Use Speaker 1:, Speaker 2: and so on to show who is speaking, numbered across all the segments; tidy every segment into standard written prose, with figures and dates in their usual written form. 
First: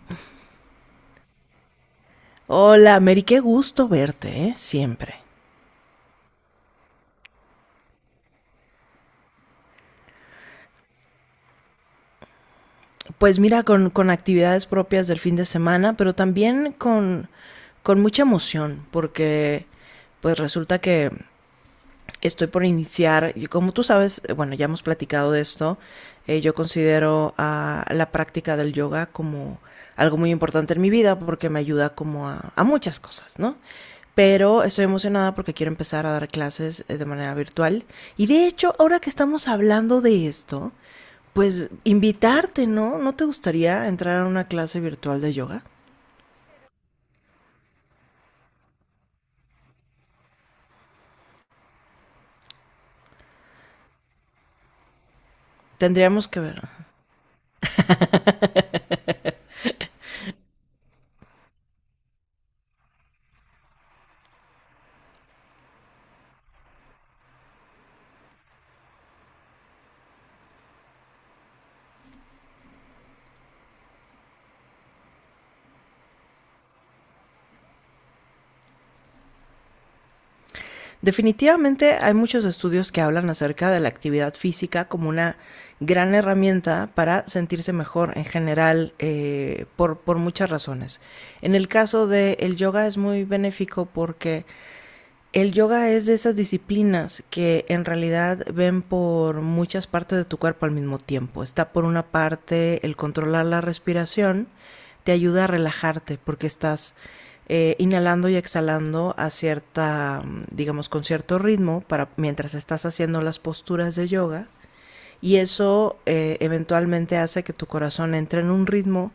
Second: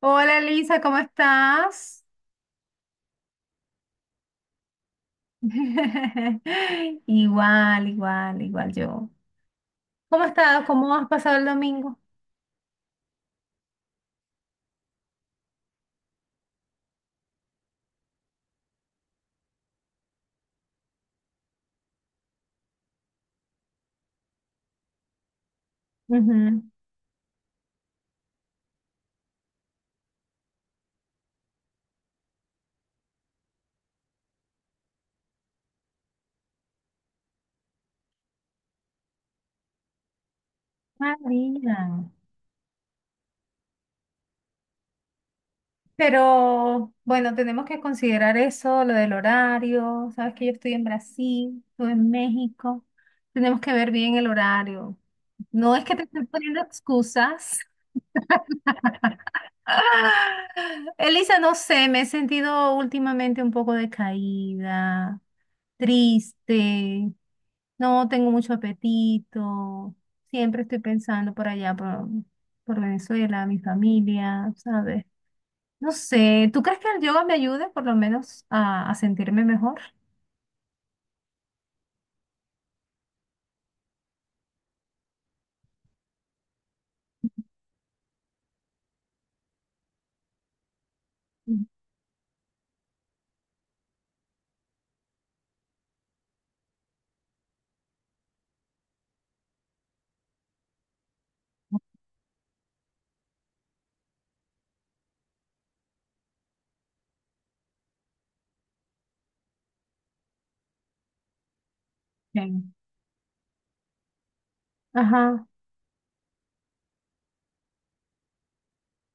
Speaker 1: Hola Elisa, ¿cómo estás?
Speaker 2: Hola, Mary, qué gusto verte, ¿eh? Siempre.
Speaker 1: Igual, igual, igual yo. ¿Cómo has estado? ¿Cómo has pasado el domingo?
Speaker 2: Pues mira, con actividades propias del fin de semana, pero también con mucha emoción, porque pues resulta que estoy por iniciar, y como tú sabes, bueno, ya hemos platicado de esto, yo
Speaker 1: Ujú.
Speaker 2: considero a la práctica del yoga como algo muy importante en mi vida porque me ayuda como a muchas cosas, ¿no? Pero estoy emocionada porque quiero empezar a dar clases, de manera virtual. Y de hecho, ahora que estamos hablando de esto,
Speaker 1: Ah,
Speaker 2: pues
Speaker 1: mira.
Speaker 2: invitarte, ¿no? ¿No te gustaría entrar a una clase virtual de yoga?
Speaker 1: Pero bueno, tenemos que considerar eso, lo del horario. Sabes que yo estoy en Brasil, tú en México. Tenemos que ver bien el horario. No es que te estoy
Speaker 2: Tendríamos que ver.
Speaker 1: poniendo excusas. Ah, Elisa, no sé, me he sentido últimamente un poco decaída, triste, no tengo mucho apetito, siempre estoy pensando por allá, por Venezuela, mi familia, ¿sabes? No sé, ¿tú crees que el yoga me ayude por lo menos a sentirme mejor?
Speaker 2: Definitivamente hay muchos estudios que hablan acerca de la actividad física como una gran herramienta para sentirse mejor en general, por muchas razones. En el caso del yoga es muy benéfico porque el yoga es de esas disciplinas que en realidad ven por muchas partes de tu cuerpo al mismo tiempo. Está, por una parte, el controlar la respiración, te ayuda a relajarte porque estás, inhalando y exhalando a cierta, digamos, con cierto ritmo para mientras
Speaker 1: Ok.
Speaker 2: estás haciendo las posturas de yoga, y
Speaker 1: Ajá,
Speaker 2: eso eventualmente hace que tu corazón entre en un ritmo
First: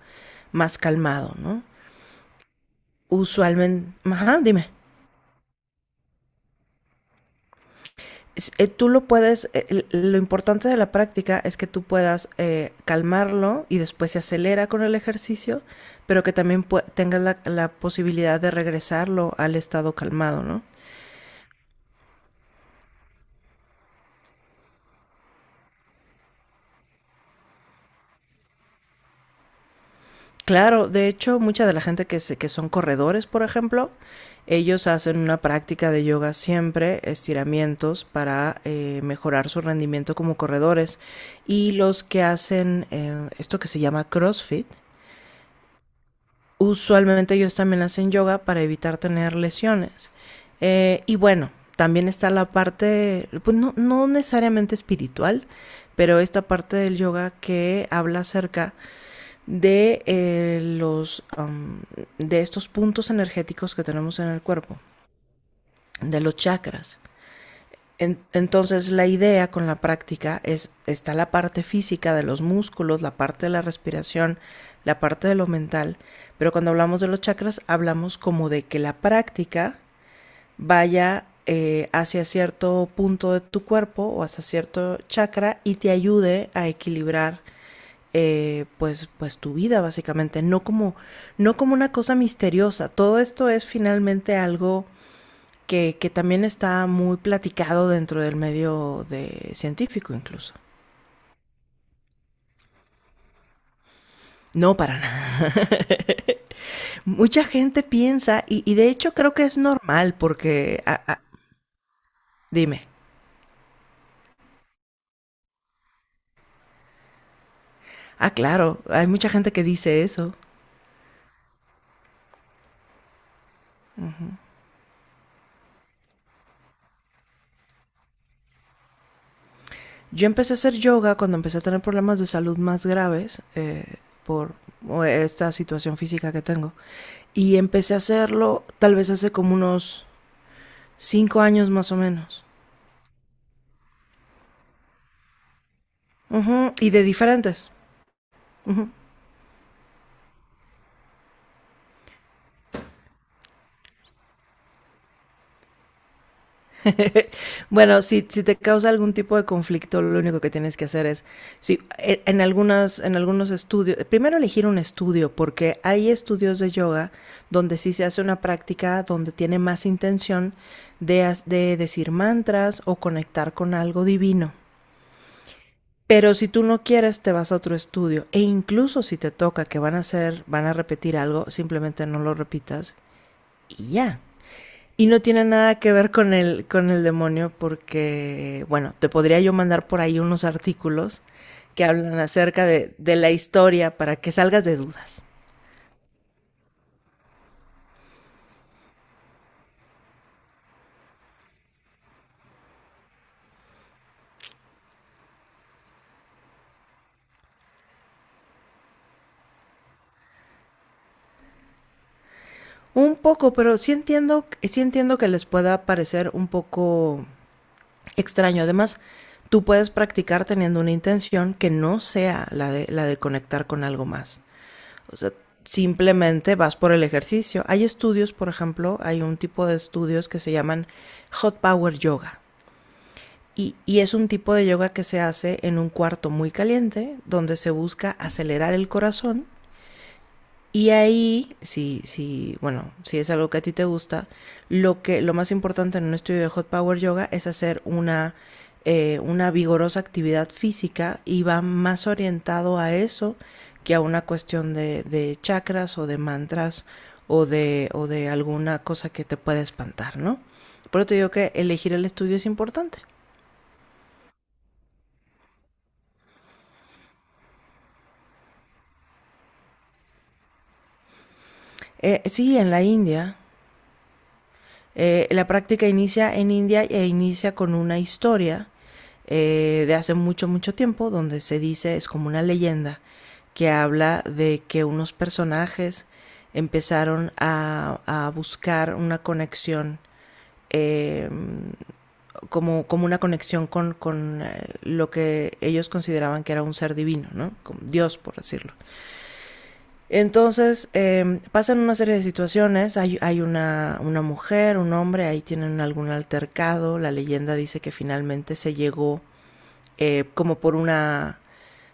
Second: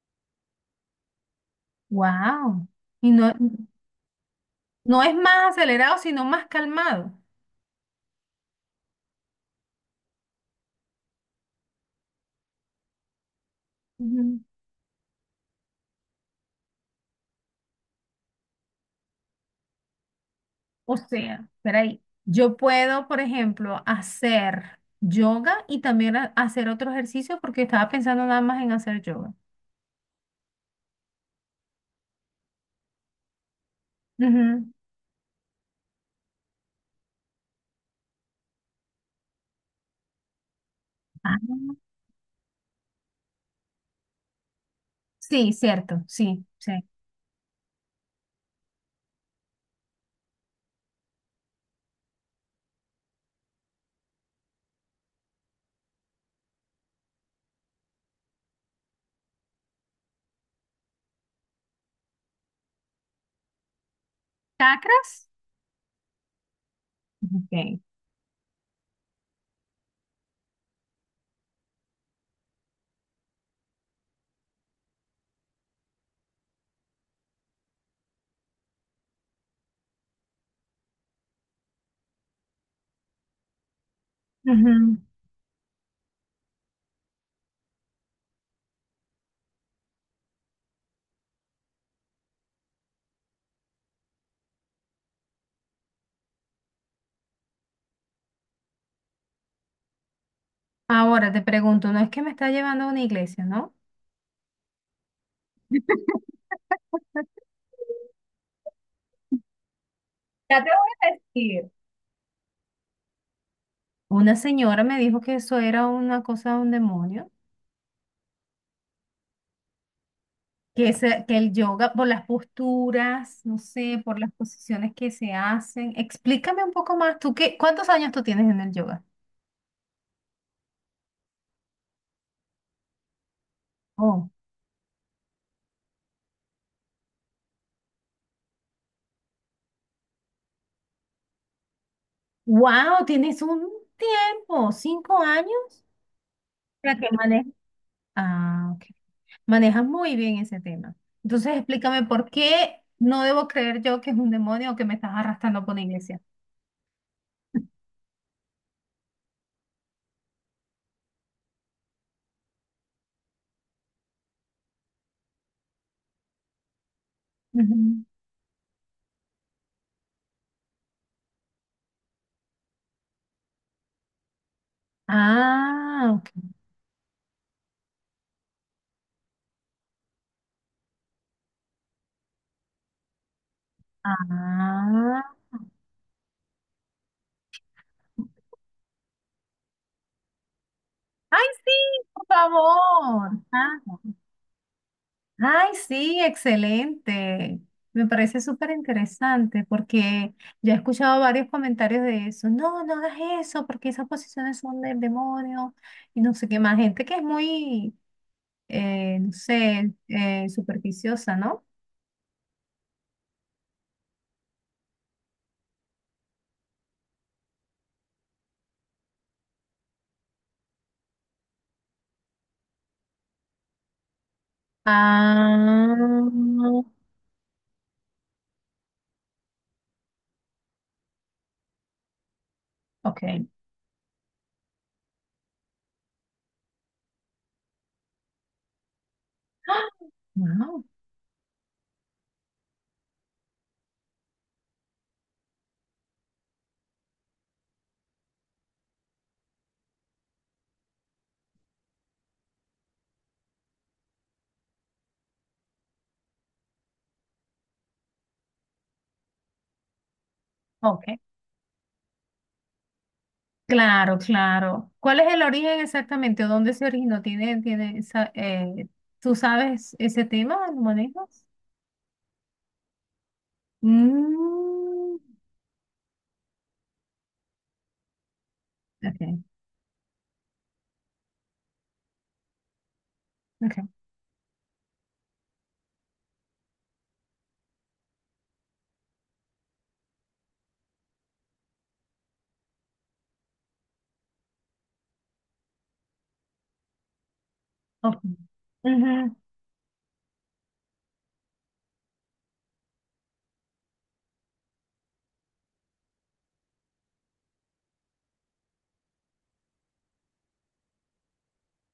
Speaker 2: más calmado, ¿no?
Speaker 1: wow. Y no,
Speaker 2: Usualmente, ajá, dime.
Speaker 1: no es más acelerado, sino más calmado.
Speaker 2: Lo importante de la práctica es que tú puedas, calmarlo, y después se acelera con el ejercicio, pero que también tengas la posibilidad de regresarlo al estado calmado, ¿no?
Speaker 1: O sea, espera ahí. Yo puedo, por ejemplo, hacer yoga y también hacer otro ejercicio porque estaba pensando nada más en hacer yoga.
Speaker 2: Claro, de hecho, mucha de la gente que son corredores, por ejemplo,
Speaker 1: Ujú.
Speaker 2: ellos hacen una práctica de yoga siempre, estiramientos para mejorar su rendimiento como corredores.
Speaker 1: Ah,
Speaker 2: Y los que hacen, esto que se llama CrossFit,
Speaker 1: sí, cierto, sí, sí.
Speaker 2: usualmente ellos también hacen yoga para evitar tener lesiones. Y bueno, también está la parte, pues, no, no necesariamente espiritual, pero esta parte del yoga que habla acerca de eh, los um, de estos puntos energéticos que tenemos en el cuerpo,
Speaker 1: ¿Chakras?
Speaker 2: de los chakras.
Speaker 1: Ok.
Speaker 2: Entonces, la idea con la práctica es, está la parte física de los músculos, la parte de la respiración, la parte de lo mental, pero cuando hablamos de los chakras hablamos como de que la práctica vaya, hacia cierto punto de tu cuerpo o hacia cierto
Speaker 1: Ujú.
Speaker 2: chakra, y te ayude a equilibrar, pues tu vida básicamente. No como una cosa misteriosa; todo esto es finalmente algo que también está muy platicado dentro del medio de científico, incluso.
Speaker 1: Ahora te pregunto, no es que me está llevando a una iglesia, ¿no?
Speaker 2: No, para nada. Mucha gente piensa, y de hecho creo que es normal,
Speaker 1: Ya te voy a decir.
Speaker 2: dime.
Speaker 1: Una señora me dijo que eso era una cosa de un demonio,
Speaker 2: Ah, claro, hay mucha gente que dice eso.
Speaker 1: que el yoga, por las posturas, no sé, por
Speaker 2: Ujú.
Speaker 1: las posiciones que se hacen. Explícame un poco más, ¿tú qué, cuántos años tú tienes en el yoga?
Speaker 2: Yo empecé a hacer yoga cuando empecé a tener problemas de salud más graves,
Speaker 1: Oh,
Speaker 2: por esta situación física que tengo. Y empecé a hacerlo tal vez hace como unos 5 años, más o menos.
Speaker 1: wow, tienes un tiempo, 5 años,
Speaker 2: Ujú. Y
Speaker 1: para
Speaker 2: de
Speaker 1: que manejas.
Speaker 2: diferentes.
Speaker 1: Ah, ok.
Speaker 2: Ujú.
Speaker 1: Manejas muy bien ese tema. Entonces, explícame por qué no debo creer yo que es un demonio o que me estás arrastrando por una iglesia.
Speaker 2: Bueno, si, si te causa algún tipo de conflicto, lo único que tienes que hacer es, si, e- en, algunas, en algunos estudios, primero elegir un estudio, porque hay estudios de yoga donde sí
Speaker 1: Ujú.
Speaker 2: se hace una práctica donde tiene más intención de decir mantras o conectar con algo divino.
Speaker 1: Ah, ok.
Speaker 2: Pero si tú no quieres, te vas a otro estudio. E incluso si te toca que van a hacer, van a repetir algo, simplemente no lo repitas y ya. Y no
Speaker 1: Ah.
Speaker 2: tiene nada que ver con el demonio porque, bueno, te podría yo mandar por ahí unos artículos
Speaker 1: Ay, sí,
Speaker 2: que hablan
Speaker 1: por
Speaker 2: acerca de la
Speaker 1: favor.
Speaker 2: historia para que salgas de dudas.
Speaker 1: Ay, sí, excelente. Me parece súper interesante porque ya he escuchado varios comentarios de eso. No, no hagas eso porque esas posiciones son del demonio y no sé qué más. Gente que es muy, no sé, superficiosa, ¿no?
Speaker 2: Un poco, pero sí entiendo que les pueda parecer un poco extraño. Además, tú puedes practicar teniendo una intención que no sea la de conectar con algo más. O sea, simplemente
Speaker 1: Ah,
Speaker 2: vas por el ejercicio. Hay estudios, por ejemplo, hay un tipo de estudios que se llaman Hot Power Yoga.
Speaker 1: ok.
Speaker 2: Y, y, es un tipo de yoga que se hace en un cuarto muy caliente, donde se busca acelerar el corazón.
Speaker 1: ¡Ah! Wow,
Speaker 2: Y ahí, si, si, bueno, si es algo que a ti te gusta, lo que, lo más importante en un estudio de Hot Power Yoga es hacer una vigorosa actividad física, y va más orientado a eso que a una cuestión de chakras o de mantras, o de alguna cosa que te pueda espantar, ¿no? Por
Speaker 1: ok.
Speaker 2: eso te digo que elegir el estudio es importante.
Speaker 1: Claro, claro. ¿Cuál es el origen exactamente? ¿O dónde se originó? ¿Tiene esa? ¿Tú sabes ese tema? ¿Lo manejas?
Speaker 2: Sí, en la India.
Speaker 1: Mm,
Speaker 2: La práctica inicia en India e inicia con una historia,
Speaker 1: okay,
Speaker 2: de hace mucho, mucho tiempo, donde se dice, es como una leyenda, que
Speaker 1: okay,
Speaker 2: habla de que unos personajes empezaron a buscar una conexión, eh, como una conexión con lo que ellos consideraban que era un ser divino, ¿no? Con Dios,
Speaker 1: okay.
Speaker 2: por decirlo.
Speaker 1: Ujú,
Speaker 2: Entonces, pasan una serie de situaciones; hay una mujer, un hombre, ahí tienen algún altercado, la leyenda dice que finalmente se llegó, como por una,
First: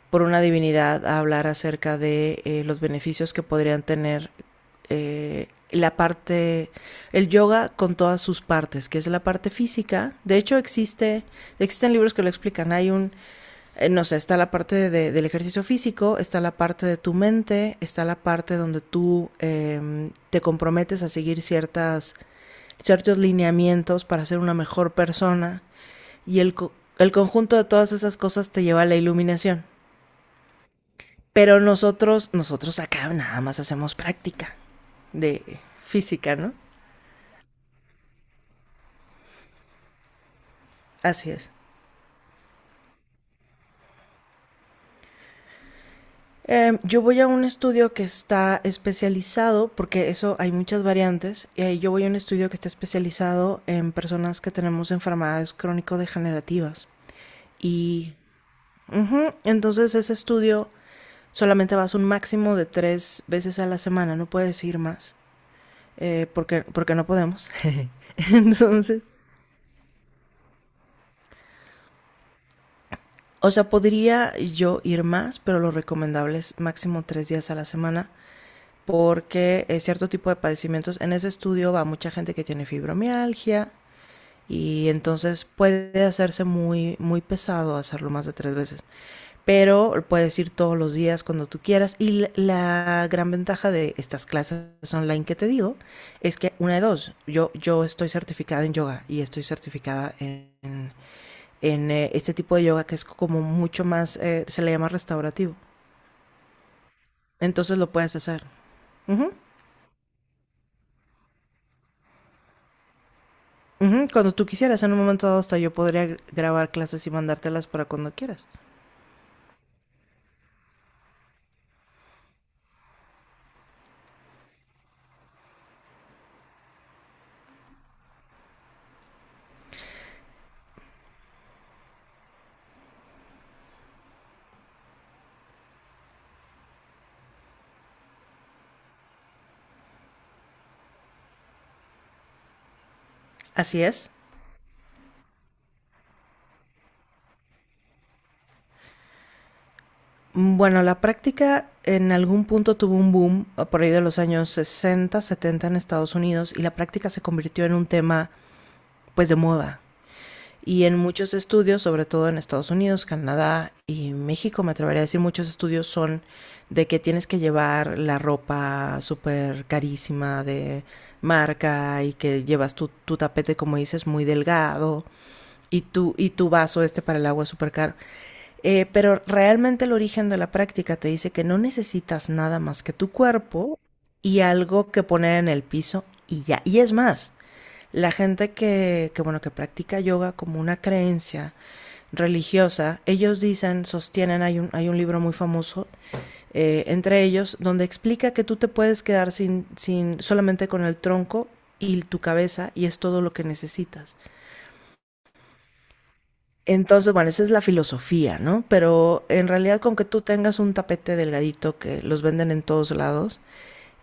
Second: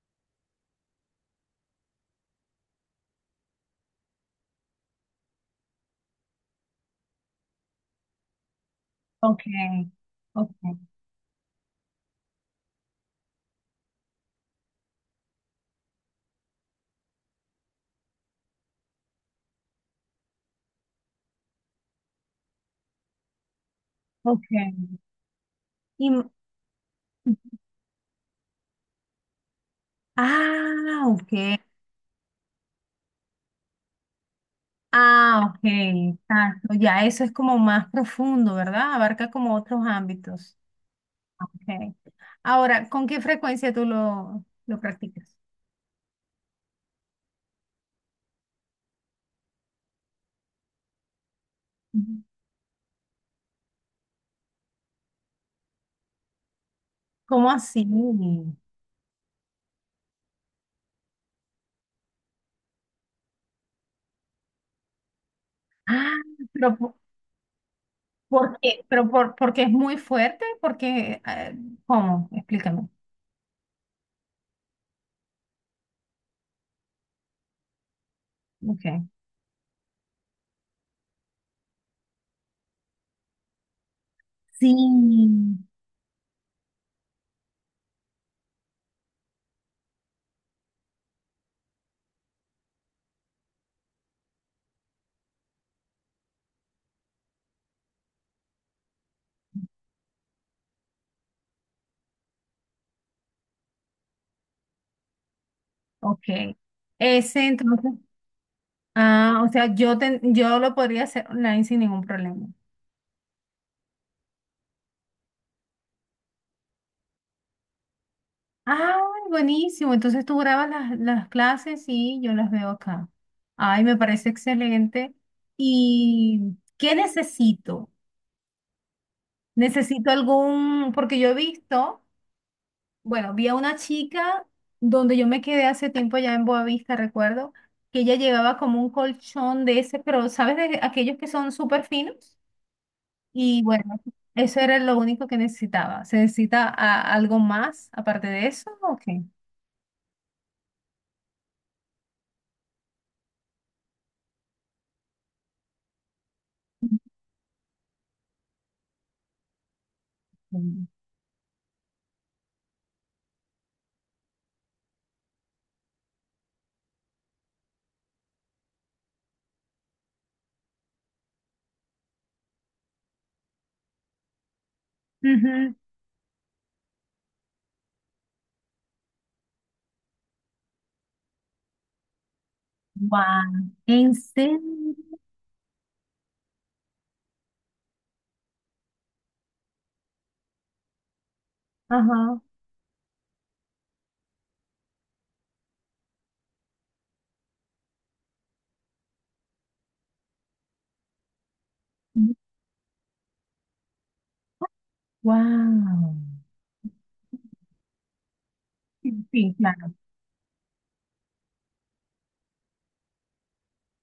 Speaker 2: por una divinidad, a hablar acerca de, los beneficios que podrían tener, eh, la parte, el yoga con todas sus partes, que es la parte
Speaker 1: okay,
Speaker 2: física. De
Speaker 1: okay,
Speaker 2: hecho, existen libros que lo explican. Hay un, no sé, está la parte del ejercicio físico, está la parte de tu mente, está la parte donde tú, te comprometes a seguir ciertos lineamientos para ser una
Speaker 1: okay.
Speaker 2: mejor persona,
Speaker 1: Y,
Speaker 2: y el conjunto de todas esas cosas te lleva a la iluminación.
Speaker 1: ah, okay.
Speaker 2: Pero nosotros acá nada más hacemos práctica de
Speaker 1: Ah, okay,
Speaker 2: física, ¿no?
Speaker 1: exacto. Ya eso es como más profundo, ¿verdad? Abarca como otros ámbitos.
Speaker 2: Así
Speaker 1: Ah,
Speaker 2: es.
Speaker 1: okay. Ahora, ¿con qué frecuencia tú lo practicas?
Speaker 2: Yo voy a un estudio que está especializado, porque eso hay muchas variantes, yo voy a un
Speaker 1: Ujú.
Speaker 2: estudio que está especializado en personas que tenemos enfermedades crónico-degenerativas.
Speaker 1: ¿Cómo así?
Speaker 2: Y ujú, entonces ese estudio solamente vas un máximo de 3 veces a la semana, no puedes ir más,
Speaker 1: Ah,
Speaker 2: eh, porque,
Speaker 1: pero
Speaker 2: porque no podemos.
Speaker 1: ¿por qué?
Speaker 2: Entonces,
Speaker 1: ¿Pero porque es muy fuerte? Porque, ¿cómo? Explícame.
Speaker 2: o sea, podría yo ir más, pero lo recomendable es máximo 3 días a la semana,
Speaker 1: Okay.
Speaker 2: porque es cierto tipo de padecimientos. En ese estudio va mucha gente que tiene fibromialgia,
Speaker 1: Sí.
Speaker 2: y entonces puede hacerse muy, muy pesado hacerlo más de 3 veces, pero puedes ir todos los días cuando tú quieras. Y la gran ventaja de estas clases online que te digo es que una de dos: yo, estoy certificada en yoga y estoy certificada en este tipo de yoga que es como mucho más, se le llama restaurativo,
Speaker 1: Ok. Ese
Speaker 2: entonces lo
Speaker 1: entonces,
Speaker 2: puedes hacer. Uh -huh.
Speaker 1: ah, o sea, yo lo podría hacer online sin ningún problema.
Speaker 2: Ujú. Cuando tú quisieras, en un momento dado hasta yo podría grabar clases y mandártelas para cuando quieras.
Speaker 1: Ay, buenísimo. Entonces tú grabas las clases y yo las veo acá. Ay, me parece excelente. ¿Y qué necesito? Necesito algún, porque yo he visto, bueno, vi a una chica donde yo me quedé hace tiempo ya en Boavista, recuerdo, que ella llevaba como un colchón de ese, pero ¿sabes de aquellos que son súper finos? Y
Speaker 2: Así
Speaker 1: bueno,
Speaker 2: es.
Speaker 1: eso era lo único que necesitaba. ¿Se necesita algo más aparte de eso? ¿O qué?
Speaker 2: Bueno, la práctica en algún punto tuvo un boom, por ahí de los años 60, 70 en Estados Unidos, y la práctica se convirtió en un tema pues de moda. Y
Speaker 1: Mm.
Speaker 2: en muchos estudios, sobre todo en Estados Unidos, Canadá y México, me atrevería a decir, muchos estudios son de que tienes que llevar la ropa súper carísima de marca, y que llevas tu tapete, como dices, muy delgado,
Speaker 1: Ujú.
Speaker 2: y tu vaso este para el agua súper caro. Pero realmente el origen de la práctica te dice que no necesitas nada más que tu
Speaker 1: Guau.
Speaker 2: cuerpo
Speaker 1: ¿En
Speaker 2: y
Speaker 1: serio?
Speaker 2: algo que poner en el piso y ya. Y es más, la gente bueno, que practica yoga como una creencia
Speaker 1: Ajá.
Speaker 2: religiosa, ellos dicen, sostienen, hay un libro muy famoso, entre ellos, donde explica que tú te puedes quedar sin, sin, solamente con el tronco y tu cabeza, y es todo lo que necesitas.
Speaker 1: Wow.
Speaker 2: Entonces, bueno, esa es la filosofía, ¿no?
Speaker 1: Sí,
Speaker 2: Pero en
Speaker 1: sí,
Speaker 2: realidad,
Speaker 1: claro.
Speaker 2: con que tú tengas un tapete delgadito, que los venden en todos lados,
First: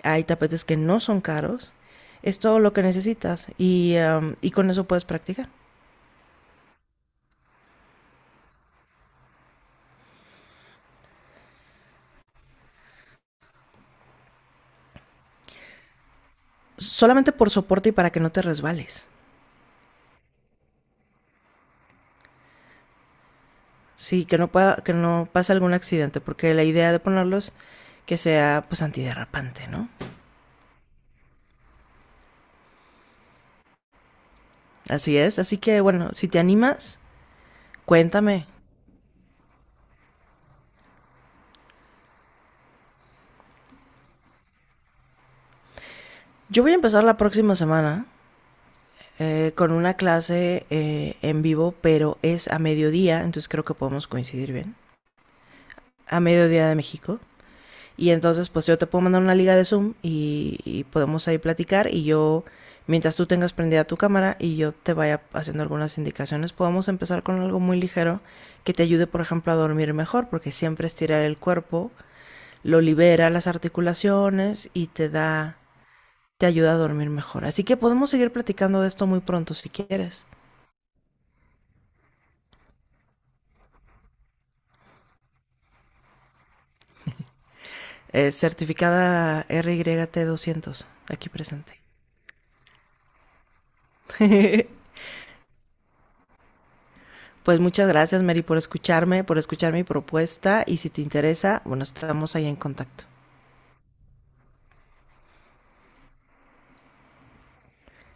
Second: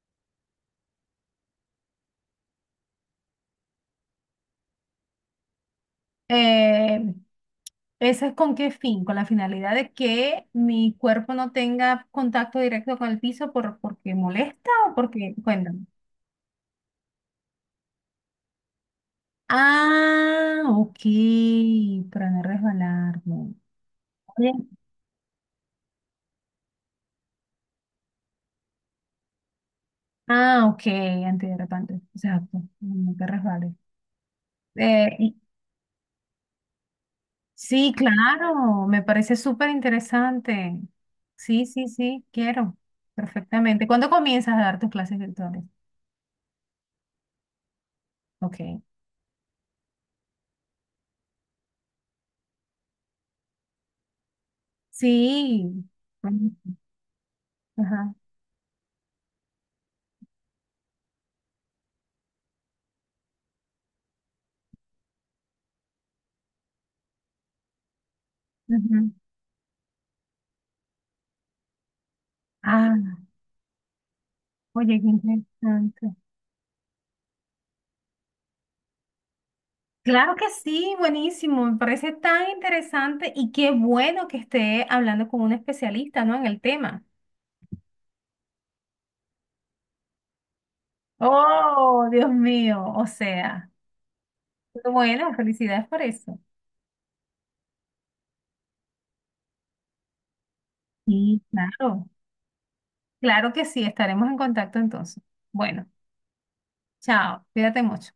Speaker 2: hay tapetes que no son caros, es todo lo que necesitas, y con eso puedes practicar.
Speaker 1: Eh, ¿Esa es con qué fin? Con la finalidad de que mi cuerpo no tenga contacto directo con el piso por, porque molesta o porque, cuéntame.
Speaker 2: Solamente por soporte y para que no te resbales.
Speaker 1: Ah, ok, para no resbalarme.
Speaker 2: Sí, que no pase algún accidente, porque la idea de ponerlos que sea pues antiderrapante, ¿no?
Speaker 1: Ah, ok, antiderrapante. Exacto, no te resbales. Eh,
Speaker 2: Así
Speaker 1: y-
Speaker 2: es, así que bueno, si te animas,
Speaker 1: sí,
Speaker 2: cuéntame.
Speaker 1: claro, me parece súper interesante. Sí, sí, sí, quiero. Perfectamente. ¿Cuándo comienzas a dar tus clases virtuales?
Speaker 2: Yo voy a empezar la próxima semana,
Speaker 1: Ok.
Speaker 2: con una clase, en vivo, pero es a mediodía, entonces creo que podemos coincidir bien.
Speaker 1: Sí.
Speaker 2: A
Speaker 1: Bueno,
Speaker 2: mediodía de México. Y
Speaker 1: ajá,
Speaker 2: entonces, pues yo te puedo mandar una liga de Zoom, y podemos ahí platicar, y yo, mientras tú tengas prendida tu cámara y yo te vaya haciendo algunas indicaciones, podemos empezar con algo muy ligero que te ayude,
Speaker 1: ujú.
Speaker 2: por ejemplo, a dormir mejor, porque siempre estirar el cuerpo lo
Speaker 1: Ah,
Speaker 2: libera las articulaciones, y
Speaker 1: oye, qué interesante.
Speaker 2: te ayuda a dormir mejor. Así que podemos seguir platicando de esto muy pronto si quieres.
Speaker 1: Claro que sí, buenísimo. Me parece tan interesante y qué bueno que esté hablando con un especialista, ¿no? En el tema.
Speaker 2: Certificada RYT 200, aquí presente.
Speaker 1: Oh, Dios mío, o sea. Pero bueno, felicidades por eso.
Speaker 2: Pues muchas gracias, Mary, por escucharme, por escuchar mi propuesta. Y si te
Speaker 1: Sí,
Speaker 2: interesa, bueno,
Speaker 1: claro.
Speaker 2: estamos ahí en contacto.
Speaker 1: Claro que sí, estaremos en contacto entonces. Bueno, chao, cuídate mucho.